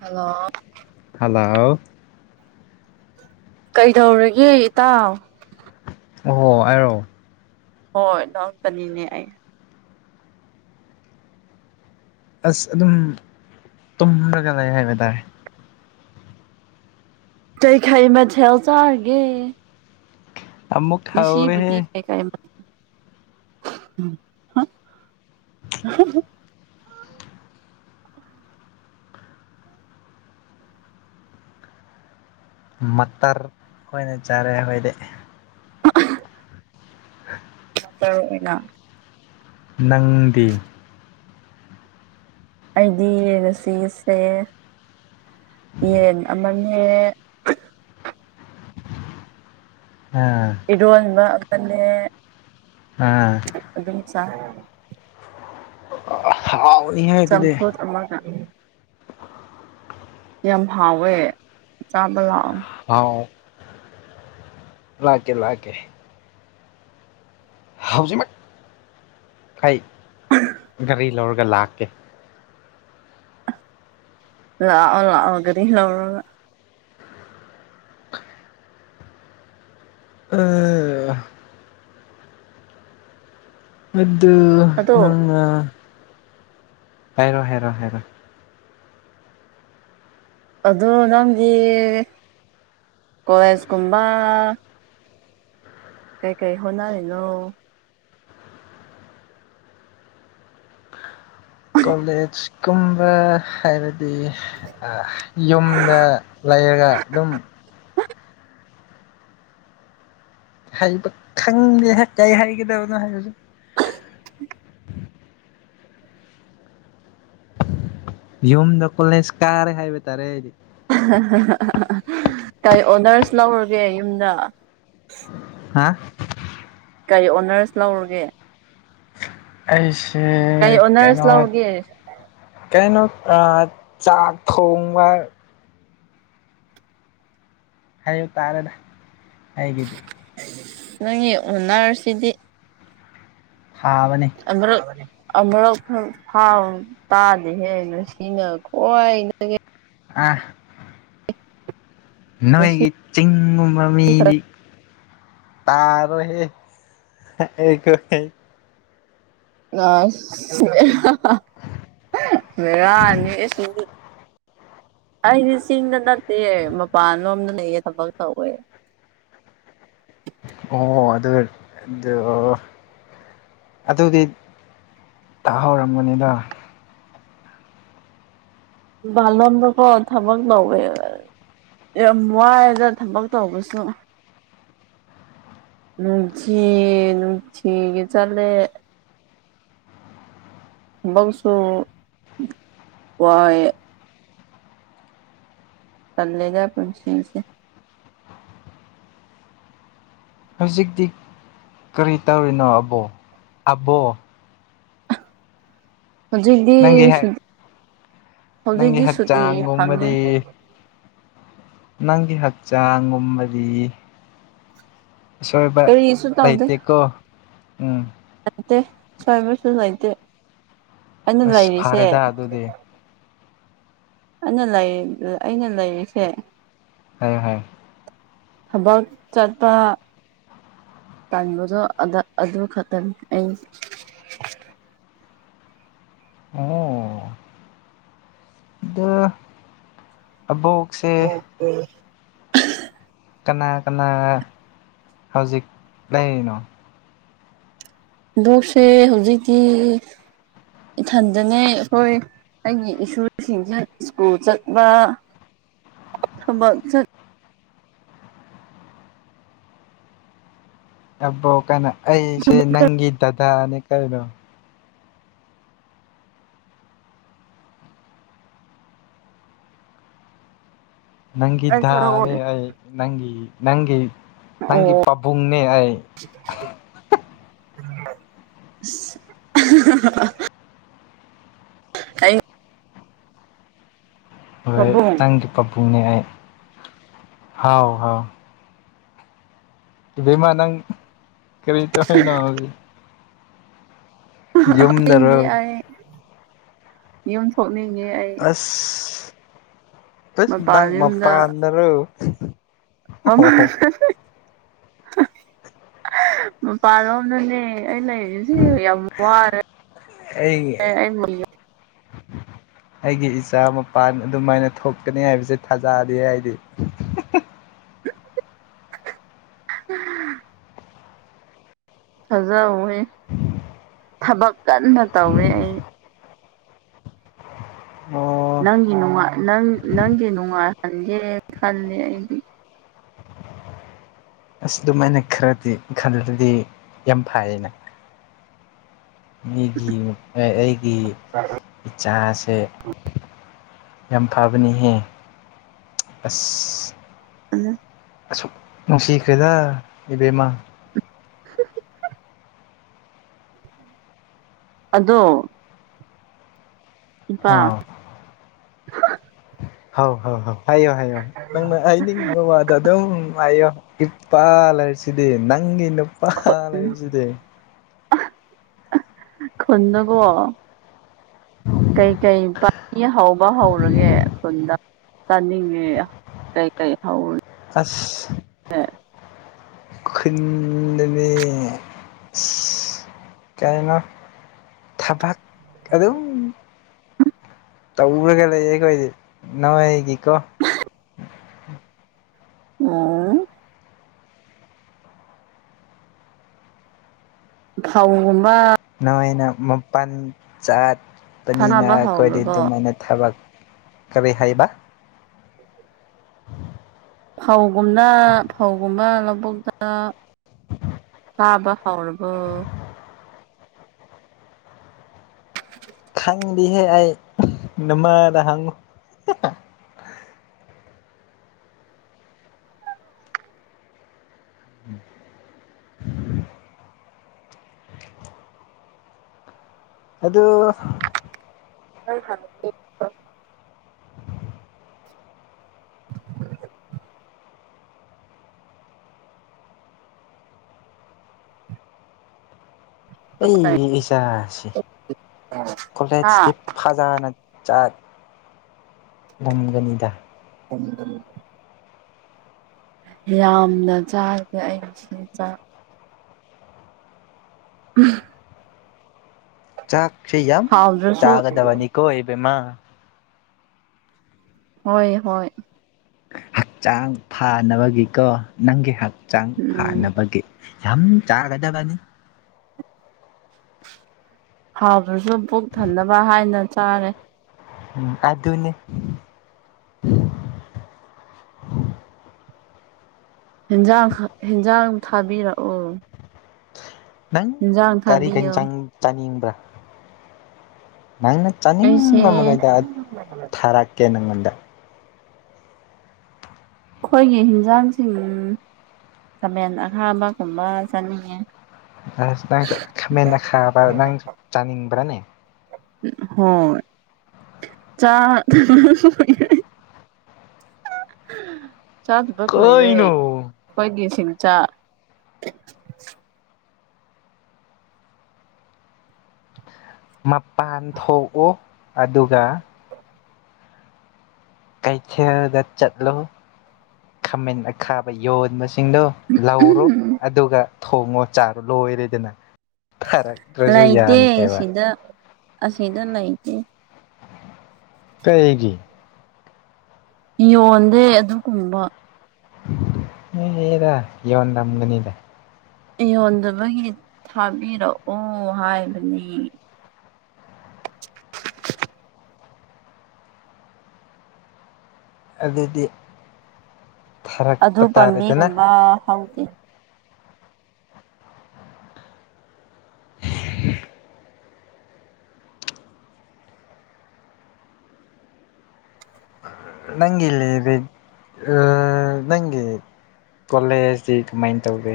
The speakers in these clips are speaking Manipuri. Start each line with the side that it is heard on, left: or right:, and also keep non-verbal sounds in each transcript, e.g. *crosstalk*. right: ꯍꯜꯂꯣ꯫
left: ꯍꯜꯂꯣ꯫
right: ꯀꯩꯗꯧꯔꯒꯦ ꯏꯇꯥꯎ꯫
left: ꯑꯣ ꯍꯥꯏꯑꯣ꯫
right: ꯍꯣꯏ ꯂꯥꯛꯇꯅꯤꯅꯦ ꯑꯩ꯫
left: ꯑꯁ ꯑꯗꯨꯝ ꯇꯨꯝꯔꯒ ꯂꯩ ꯍꯥꯏꯕ ꯇꯥꯔꯦ꯫
right: ꯀꯩꯈꯩ ꯃꯊꯦꯜ ꯆꯥꯔꯒꯦ꯫
left: ꯑꯃꯨꯛ
right: ꯉꯁꯤꯕꯨꯗꯤ
left: ꯍꯧꯔꯦꯍꯦ
right: ꯀꯩ ꯀꯥꯏ *unintelligible*
left: ꯃꯇꯔ ꯑꯣꯏꯅ ꯆꯥꯔꯦ ꯑꯩꯈꯣꯏꯗꯤ꯫
right: *unintelligible*
left: *unintelligible*
right: ꯇꯔꯨ ꯑꯣꯏꯅ꯫
left: ꯅꯪꯗꯤ꯫
right: ꯑꯩꯗꯤ ꯌꯦꯟꯁꯤꯁꯦ ꯌꯦꯟ ꯑꯃꯅꯦ꯫
left: ꯑ꯫
right: ꯏꯔꯣꯟꯕ ꯑꯃꯅꯦ꯫
left: ꯑ꯫
right: ꯑꯗꯨꯝ ꯆꯥꯏ꯫
left: ꯍꯥꯎꯔꯅꯤꯍꯦ ꯑꯗꯨꯗꯤ꯫
right: ꯑꯃꯥꯒ꯫ ꯌꯥꯝ ꯍꯥꯎꯋꯦ ꯆꯥꯕ ꯂꯥꯛꯑꯣ꯫
left: ꯍꯥꯎ ꯂꯥꯛꯀꯦ ꯂꯥꯛꯀꯦ꯫ ꯍꯧꯖꯤꯛꯃꯛ ꯑꯩꯩ ꯒꯥꯔꯤ ꯂꯧꯔꯒ ꯂꯥꯛꯀꯦ꯫
right: ꯂꯥꯛꯑꯣ ꯂꯥꯛꯑꯣ ꯒꯥꯔꯤ ꯂꯧꯔꯒ꯫
left: ꯑ꯫ ꯑ꯫ ꯑꯗꯨ
right: ꯑꯗꯣ
left: ꯅꯪꯅ ꯍꯥꯏꯔꯣ ꯍꯥꯏꯔꯣ ꯍꯥꯏꯔꯣ꯫
right: ꯑꯗꯨ ꯅꯪꯒꯤ ꯀꯣꯂꯦꯖꯀꯨꯝꯕ꯫ ꯀꯩ ꯀꯩ ꯍꯣꯠꯅꯔꯤꯅꯣ꯫
left: ꯀꯣꯂꯦꯖ꯫ ꯀꯨꯝꯕ ꯍꯥꯏꯕꯗꯤ꯫
right: ꯎ
left: ꯑ ꯌꯨꯝꯗ ꯂꯩꯔꯒ ꯑꯗꯨꯝ꯫ ꯍꯩꯕ ꯈꯪꯗꯦ ꯍꯦꯛ ꯀꯩ ꯍꯥꯏꯒꯗꯕꯅꯣ ꯍꯥꯏꯕꯁꯨ꯫ ꯌꯨꯝꯗ ꯀꯣꯂꯦꯖ ꯀꯥꯔꯦ ꯍꯥꯏꯕ ꯇꯥꯔꯦ ꯑꯩꯗꯤ꯫
right: ꯀꯩ ꯑꯣꯅꯔꯁ ꯂꯧꯔꯒꯦ ꯌꯨꯝꯗ꯫
left: ꯍꯥꯥ꯫
right: ꯀꯩ ꯑꯣꯅꯔꯁ ꯂꯧꯔꯒꯦ꯫
left: ꯑꯩꯁꯦ
right: ꯀꯩ ꯑꯣꯅꯔꯁ
left: ꯀꯩꯅꯣ꯫
right: ꯂꯧꯒꯦ
left: ꯀꯩꯅꯣ ꯑꯥ ꯆꯥꯛ ꯊꯣꯡꯕ꯫ ꯍꯥꯏꯕ ꯇꯥꯔꯦꯗ꯫ ꯑꯩꯒꯤ
right: ꯅꯪꯏꯒꯤ ꯑꯣꯟꯅꯔꯁꯤꯗꯤ꯫
left: ꯊꯥꯕꯅꯤ꯫
right: ꯑꯃꯔꯛ꯫ ꯑꯃꯔꯛꯥ ꯇꯥꯗꯦꯍꯦ ꯉꯁꯤꯅ ꯈꯧꯗꯒꯤ꯫
left: ꯍꯥ꯫
right: ꯉꯁꯤ
left: ꯅꯣꯏꯒꯤ ꯆꯤꯡꯒꯨꯝꯕ
right: ꯈꯔ
left: ꯃꯤꯗꯤ꯫ ꯇꯔꯣ ꯍꯦ꯫
right: ꯑꯁ ꯕꯦꯔꯅꯤ *unintelligible* ꯑꯩꯗꯤ ꯆꯤꯡꯗ ꯅꯠꯇꯦ ꯃꯄꯥꯟ ꯂꯣꯝꯗ ꯂꯩꯌꯦ ꯊꯕꯛ ꯇꯧꯋꯦ꯫
left: ꯑꯣ ꯑꯗꯨ꯫ ꯑꯗꯨꯗꯤ ꯇꯥꯍꯧꯔꯝꯕꯅꯤꯗ꯫
right: ꯃꯄꯜꯂꯣꯝꯗ ꯀꯣ ꯊꯕꯛ ꯇꯧꯌꯦ꯫ ꯌꯥꯝ ꯋꯥꯏ ꯑꯗ ꯊꯕꯛ ꯇꯧꯕꯁꯨ꯫ ꯅꯨꯡꯊꯤ ꯅꯨꯡꯊꯤꯒꯤ ꯆꯥꯠꯂꯦ꯫ ꯊꯕꯛꯁꯨ ꯋꯥꯌꯦ꯫ ꯇꯥꯜꯂꯦꯗ ꯄꯨꯟꯁꯤꯁꯦ꯫
left: ꯍꯧꯖꯤꯛꯇꯤ ꯀꯔꯤ ꯇꯧꯔꯤꯅꯣ ꯑꯕꯣ ꯑꯕꯣ꯫
right: ꯍꯧꯖꯤꯛꯇꯤ
left: ꯅꯪꯒꯤ
right: ꯁꯨꯤ
left: ꯅꯪꯒꯤ
right: ꯍꯧꯖꯤꯛꯇꯤ ꯁꯨꯇꯤ ꯐꯪꯉꯦ꯫
left: ꯍꯛꯆꯥꯡꯒꯨꯝꯕꯗꯤ ꯅꯪꯒꯤ ꯍꯛꯆꯥꯡ ꯒꯨꯝꯕꯗꯤ꯫ ꯑꯁꯣꯏꯕ
right: ꯀꯔꯤꯁꯨ
left: ꯂꯩꯇꯦꯀꯣ ꯎꯝ꯫
right: ꯅꯥꯠꯇꯦ ꯑꯁꯣꯏꯕꯁꯨ ꯂꯩꯇꯦ ꯑꯩꯅ
left: ꯑꯁ
right: ꯂꯩꯔꯤꯁꯦ꯫
left: ꯐꯔꯦꯗ ꯑꯗꯨꯗꯤ
right: ꯑꯩꯅ ꯂꯩ ꯂꯩ ꯑꯩꯅ ꯂꯩꯔꯤꯁꯦ꯫
left: ꯐꯥꯏꯌꯦ ꯐꯥꯏꯌꯦ꯫
right: ꯊꯕꯛ ꯆꯥꯠꯄ꯫ ꯇꯥꯟꯕꯗꯨ ꯑꯗꯥ ꯑꯗꯨꯈꯛꯇꯅꯤ ꯑꯩ ꯫
left: ꯑꯣ ꯑꯗꯥ‌ ꯑꯕꯣꯛ꯫
right: Good day.
left: ꯀꯅꯥ ꯀꯅꯥ ꯍꯧꯖꯤꯛ ꯂꯩꯔꯤꯅꯣ꯫
right: ꯑꯗꯨꯁꯦ ꯍꯧꯖꯤꯛꯇꯤ ꯏꯊꯟꯗꯅꯦ ꯑꯩꯈꯣꯏ꯫ ꯑꯩꯒꯤ ꯏꯁꯨꯁꯤꯡꯁꯦ ꯁ꯭ꯀꯨꯜ ꯆꯠꯄ ꯊꯕꯛ ꯆꯠ꯫
left: ꯑꯕꯣꯛ ꯀꯥꯏꯅ ꯑꯩꯁꯦ ꯅꯪꯒꯤ ꯗꯗꯥꯅꯦ ꯀꯩꯅꯣ꯫ ꯅꯪꯒꯤ
right: ꯑꯩ ꯈꯔ
left: ꯗꯥꯅꯦ
right: ꯑꯣꯏꯔꯦ
left: ꯑꯩ ꯅꯪꯒꯤ ꯅꯪꯒꯤ
right: ꯑꯣ
left: ꯅꯪꯒꯤ ꯄꯥꯕꯨꯡꯅꯦ ꯑꯩ꯫
right: *unintelligible* *unintelligible*
left: ꯍꯣꯏ
right: ꯄꯥꯕꯨꯡ
left: ꯅꯪꯒꯤ ꯄꯥꯕꯨꯡꯅꯦ ꯑꯩ ꯍꯥꯎ ꯍꯥꯎ꯫ ꯏꯕꯦꯃꯥ ꯅꯪ ꯀꯔꯤ ꯇꯧꯔꯤꯅꯣ ꯍꯧꯖꯤꯛ꯫ ꯌꯨꯝꯗꯔꯣ
right: ꯀꯥꯞꯅꯤꯡꯉꯦ ꯑꯩ ꯌꯨꯝ ꯊꯣꯛꯅꯤꯡꯉꯦ ꯑꯩ꯫
left: ꯏꯁ
right: ꯃꯄꯥꯟ
left: ꯅꯪ
right: ꯌꯨꯝꯗ
left: ꯃꯄꯥꯟꯗꯔꯣ꯫
right: ꯃꯥꯝ *unintelligible* ꯃꯄꯥꯟꯂꯣꯝꯗꯅꯦ ꯑꯩ ꯂꯩ꯫ ꯌꯥꯝ ꯋꯥꯔꯦ ꯑꯩ ꯑꯣꯏꯅꯥ꯫
left: ꯑꯩꯒꯤ ꯏꯆꯥ ꯃꯄꯥꯟ ꯑꯗꯨꯃꯥꯏꯅ ꯊꯣꯛꯀꯅꯤ ꯍꯥꯏꯕꯁꯦ ꯊꯥꯖꯗꯦ ꯑꯩ ꯗꯤ꯫
right: ꯎꯝ *unintelligible* ꯊꯥꯖꯧꯍꯦ ꯊꯕꯛ ꯀꯟꯅ ꯇꯧꯑꯦ ꯑꯩ꯫
left: ꯑꯣ
right: ꯅꯪꯒꯤ ꯅꯨꯡꯉꯥꯏ ꯅꯪ ꯅꯪꯒꯤ ꯅꯨꯡꯉꯥꯏꯍꯟꯒꯦ ꯈꯜꯂꯦ ꯑꯩꯗꯤ꯫
left: ꯑꯁ ꯑꯗꯨꯝ ꯃꯥꯏꯅ ꯈꯔꯗꯤ ꯈꯜꯂꯕꯗꯤ ꯌꯥꯝ ꯐꯩꯅꯥ꯫ ꯃꯤꯒꯤ ꯑꯦ ꯑꯩꯒꯤ ꯏꯆꯥꯁꯦ꯫ ꯌꯥꯝ ꯐꯥꯕꯅꯤꯍꯦ ꯑꯁ꯫
right: ꯎꯝ꯫
left: ꯑꯁꯨꯛ ꯅꯨꯡꯁꯤꯈ꯭ꯔꯦꯗ ꯏꯕꯦꯝꯃ꯫
right: *inaudible* ꯑꯗꯣ ꯏꯄꯥ
left: ꯎꯝ ꯍꯧ ꯍꯧ ꯍꯧ ꯍꯥꯏꯌꯣ ꯍꯥꯏꯌꯣ ꯅꯪꯅ ꯍꯥꯏꯅꯤꯡ ꯋꯥꯗꯣ ꯑꯗꯨꯝ ꯍꯥꯏꯌꯣ ꯏꯄꯥ ꯂꯩꯔꯤꯁꯤꯗꯤ ꯅꯪꯒꯤ ꯅꯨ ꯑꯍꯥ ꯂꯩꯔꯤꯁꯤꯗꯤ
right: ꯑꯍꯥ ꯑꯥ ꯈꯣꯟꯗꯣ ꯀꯣ ꯀꯩꯀꯩ ꯄꯅꯤ ꯍꯧꯕ ꯍꯧꯔꯒꯦ ꯈꯨꯟꯗ *inaudible* *unintelligible* ꯆꯥꯅꯤꯡꯉꯦ ꯀꯩ ꯀꯩ ꯍꯧꯔ
left: ꯑꯥꯁ
right: *unintelligible*
left: ꯈꯨꯟꯗꯅꯦ ꯁꯤ ꯀꯩꯅꯣ ꯊꯕꯛ ꯑꯗꯨꯝ ꯇꯧꯔꯒ ꯂꯩꯌꯦ ꯑꯩꯈꯣꯏꯗꯤ ꯅꯣꯏꯒꯤꯀꯣ
right: *unintelligible* *inaudible* *inaudible*
left: ꯅꯣꯏꯅ ꯃꯄꯟ ꯆꯥꯠꯄꯅꯤꯅ
right: ꯊꯥꯅꯕ
left: ꯑꯩꯈꯣꯏꯗꯤ
right: ꯍꯧꯔꯕꯣ
left: ꯑꯗꯨꯃꯥꯏꯅ ꯊꯕꯛ ꯀꯔꯤ ꯍꯥꯏꯕ
right: ꯐꯧꯒꯨꯝꯅ ꯐꯧꯒꯨꯝꯕ ꯂꯧꯕꯨꯛꯇ ꯀꯥꯕ ꯍꯧꯔꯕꯣ *unintelligible*
left: ꯈꯪꯗꯦꯍꯦ ꯑꯩ ꯅꯃꯥꯗ ꯍꯪꯉꯨ *inaudible* *unintelligible* ꯑꯗꯨ
right: *unintelligible*
left: ꯑꯩ ꯏꯆꯥꯁꯤ ꯀꯣꯂꯦꯖꯗꯤ
right: ꯍꯥ
left: ꯐꯖꯅ ꯆꯠ ꯉꯝꯒꯅꯤꯗ
right: *inaudible* ꯌꯥꯝꯅ ꯆꯥꯔꯒꯦ ꯑꯩꯁꯦ ꯆꯥꯛ ꯎꯝ
left: ꯆꯥꯛ ꯁꯤ ꯌꯥꯝ
right: ꯍꯥꯎꯗ꯭ꯔꯁꯨ
left: ꯆꯥꯒꯗꯕꯅꯤꯀꯣ ꯏꯕꯦꯝꯃ
right: ꯍꯣꯏ ꯍꯣꯏ
left: ꯍꯛꯆꯥꯡ ꯐꯥꯅꯕꯒꯤꯀꯣ ꯅꯪꯒꯤ ꯍꯛꯆꯥꯡ
right: ꯎꯝ
left: ꯐꯥꯅꯕꯒꯤ ꯌꯥꯝ ꯆꯥꯒꯗꯕꯅꯤ
right: ꯍꯥꯎꯇ꯭ꯔꯁꯨ ꯄꯨꯛ ꯊꯟꯅꯅꯕ ꯍꯥꯏꯅ ꯆꯥꯔꯦ꯫
left: ꯎꯝ ꯑꯗꯨꯅꯤ
right: ꯍꯦꯟꯖꯥꯡ ꯈꯛ ꯍꯦꯟꯖꯥꯡ ꯊꯥꯕꯤꯔꯛꯑꯣ꯫
left: ꯅꯪ
right: ꯍꯦꯟꯖꯥꯡ
left: ꯀꯔꯤ
right: ꯊꯥꯕꯤꯌꯣ
left: ꯍꯦꯟꯖꯥꯡ ꯆꯥꯅꯤꯡꯕ꯭ꯔꯥ ꯅꯪꯅ
right: ꯑꯩꯁꯦ
left: ꯆꯥꯅꯤꯡꯕꯃꯒꯩꯗ ꯊꯥꯔꯛꯀꯦ ꯅꯪꯉꯣꯟꯗ
right: ꯑꯩꯈꯣꯏꯒꯤ ꯍꯤꯟꯖꯥꯡꯁꯤꯡ ꯈꯥꯃꯦꯟ ꯑꯈꯥꯕ ꯀꯨꯝꯕ ꯆꯥꯅꯤꯡꯉꯦ
left: ꯑꯁ ꯅꯪꯁꯨ ꯈꯥꯃꯦꯟ ꯑꯈꯥꯕ ꯅꯪꯁꯨ ꯆꯥꯅꯤꯡꯕ꯭ꯔꯥꯅꯦ
right: ꯍꯣꯏ ꯆꯥ ꯍꯍꯍ ꯆꯥꯗꯕ ꯀꯨꯏꯔꯦ
left: ꯀꯩꯅꯣ
right: ꯈꯣꯏꯒꯤ ꯁꯤꯡ ꯆꯥ
left: ꯃꯄꯥꯟ ꯊꯣꯛꯑꯣ ꯑꯗꯨꯒ ꯀꯩꯊꯦꯜꯗ ꯆꯠꯂꯣ ꯈꯥꯃꯦꯟ ꯑꯈꯥꯕ ꯌꯣꯟꯕꯁ ꯁꯤꯡꯗꯣ ꯂꯧꯔꯣ ꯑꯗꯨꯒ ꯊꯣꯡꯉꯣ ꯆꯥꯔꯣ ꯂꯣꯏꯔꯦꯗꯅ ꯊꯔꯛ
right: ꯂꯩꯇꯦ ꯑꯁꯤꯗ ꯑꯁꯤꯗ ꯂꯩꯇꯦ
left: ꯀꯩꯒꯤ
right: ꯌꯣꯟꯗꯦ ꯑꯗꯨꯒꯨꯝꯕ
left: ꯍꯦꯔꯥ ꯌꯣꯟꯂꯝꯒꯅꯤꯗꯥ꯫
right: ꯌꯣꯟꯗꯕꯒꯤ ꯊꯥꯕꯤꯔꯛꯑꯣ ꯍꯥꯏꯕꯅꯤ꯫
left: ꯑꯗꯨꯗꯤ ꯊꯥꯔꯛꯄ ꯇꯥꯔꯦꯗꯅ꯫
right: ꯑ ꯍꯧꯗꯦ
left: *inaudible* ꯅꯪꯒꯤ ꯂꯤꯔꯤꯛ ꯑ ꯅꯪꯒꯤ ꯀꯣꯂꯦꯖꯗꯤ ꯀꯃꯥꯏꯟ ꯇꯧꯒꯦ꯫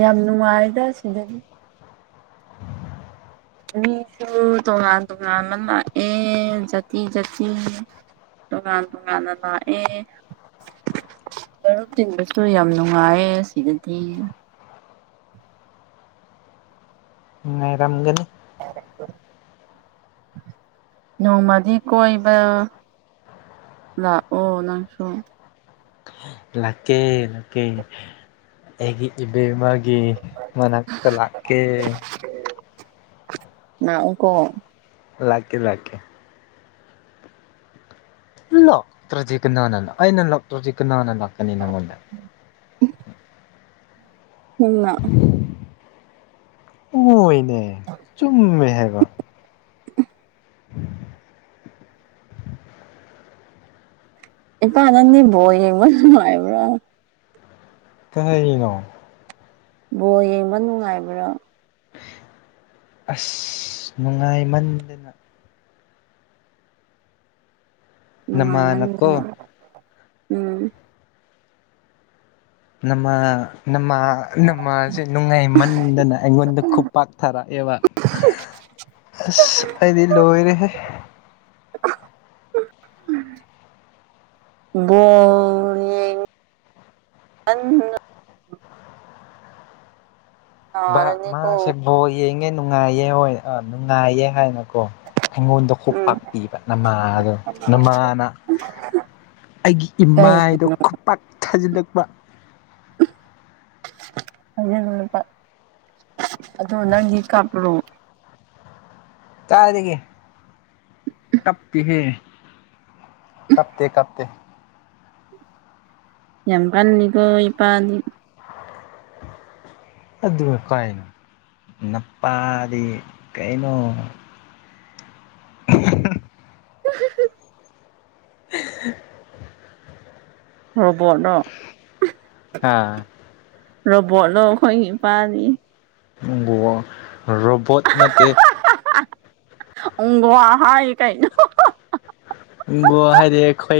right: ꯌꯥꯝ ꯅꯨꯡꯉꯥꯏꯗ ꯁꯤꯗꯗꯤ ꯃꯤꯁꯨ ꯇꯣꯉꯥꯟ ꯇꯣꯉꯥꯟꯕ ꯂꯥꯛꯑꯦ ꯖꯥꯇꯤ ꯖꯥꯇꯤ ꯇꯣꯉꯥꯟ ꯇꯣꯉꯥꯟꯅ ꯂꯥꯛꯑꯦ꯫ ꯃꯔꯨꯞ ꯇꯤꯟꯕꯁꯨ ꯌꯥꯝ ꯅꯨꯡꯉꯥꯏꯌꯦ ꯁꯤꯗꯗꯤ꯫
left: ꯅꯨꯡꯉꯥꯏꯔꯝꯒꯅꯤ
right: ꯅꯣꯡꯃꯗꯤ ꯀꯣꯏꯕ ꯂꯥꯛꯑꯣ ꯅꯪꯁꯨ
left: ꯂꯥꯛꯀꯦ ꯂꯥꯛꯀꯦ ꯑꯩꯒꯤ ꯏꯕꯦꯝꯃꯒꯤ ꯃꯅꯥꯛꯇ ꯂꯥꯛꯀꯦ꯫
right: ꯂꯥꯛꯎꯀꯣ
left: ꯂꯥꯛꯀꯦ ꯂꯥꯛꯀꯦ ꯂꯥꯛꯇ꯭ꯔꯗꯤ ꯀꯅꯥꯅ ꯑꯩꯅ ꯂꯥꯛꯇ꯭ꯔꯗꯤ ꯀꯅꯥꯅ ꯂꯥꯛꯀꯅꯤ ꯅꯪꯉꯣꯟꯗ
right: ꯅꯪ ꯂꯥꯛꯑꯦ
left: ꯍꫭꯏꯅꯦ ꯆꯨꯝꯃꯦ ꯍꯥꯏꯕ *inaudible*
right: ꯏꯄꯥ ꯅꯪꯗꯤ ꯕꫭꯜ ꯌꯦꯡꯕ ꯅꯨꯡꯉꯥꯏꯕ꯭ꯔꫭ
left: ꯀꯩꯍꯥꯏꯅꯣ
right: ꯕꯣꯜ ꯌꯦꯡꯕ ꯅꯨꯡꯉꯥꯏꯕ꯭ꯔꯥ
left: ꯑꯁ ꯅꯨꯡꯉꯥꯏꯃꯟꯗꯅ ꯅꯃꯅꯀꯣ
right: ꯅꯨꯡꯉꯥꯏꯃꯟꯗꯅ ꯎꯝ
left: ꯅꯃ ꯅꯃꯥ ꯅꯃꯥꯁꯦ ꯅꯨꯡꯉꯥꯏꯃꯟꯗꯅ ꯑꯩꯉꯣꯟꯗ ꯈꯨꯄꯥꯛꯊꯔꯛꯑꯦꯕ
right: *unintelligible*
left: ꯑꯁ ꯑꯩꯗꯤ ꯂꯣꯏꯔꯦꯍꯦ
right: ꯕꫭꯜ ꯑꯣ ꯌꯦꯡ ꯑꯥꯟꯅ
left: ꯕꯥ ꯃꯥꯁꯦ
right: ꯅꯥꯔꯅꯤꯀꯣ
left: ꯕꯣꯜ ꯌꯦꯡꯉꯦ ꯅꯨꯡꯉꯥꯏꯌꯦ ꯍꯣꯏ ꯑ ꯅꯨꯡꯉꯥꯏꯌꯦ ꯍꯥꯏꯅ ꯀꯣ ꯑꯩꯉꯣꯟꯗ ꯈꯨ
right: ꯎꯝ
left: ꯄꯥꯛꯄꯤꯕ ꯅꯃꯥ ꯑꯗꯣ ꯅꯃꯥꯅ ꯑꯩꯒꯤ ꯏꯃꯥꯏꯗꯣ ꯈꯨꯄꯥꯛ ꯊꯥꯖꯤꯜꯂꯛꯄ
right: *inaudible* ꯑꯂ ꯂꯨꯄꯥ ꯑꯗꯨ ꯅꯪꯒꯤ ꯀꯥꯞꯄꯔꯣ
left: ꯀꯥꯏꯗꯒꯤ ꯀꯞꯇꯦꯍꯦ ꯀꯞꯇꯦ ꯀꯞꯇꯦ
right: ꯌꯥꯝ ꯀꯥꯟꯅꯤꯀꯣ ꯏꯄꯥꯗꯤ
left: ꯑꯗꯨꯒ ꯀꯥꯏꯅꯣ ꯅꯨꯄꯥꯗꯤ ꯀꯩꯅꯣ *inaudible*
right: *unintelligible*
left: *inaudible*
right: ꯔꫭꯕꫭꯠ ꯂꫭ
left: ꯍꯥ
right: ꯔꫭꯕꫭꯠ ꯂꫭ ꯑꯩꯈꫭꯏꯒꯤ ꯏꯄꯥꯗꯤ
left: ꯅꯪꯕꯨ ꯔꯣꯕꯣꯠ ꯅꯠꯇꯦ
right: ꯎꯒꯣ ꯍꯥꯏꯅꯤ ꯀꯩꯅꯣ
left: ꯍꯥꯏꯗꯤ ꯑꯈꯣꯏ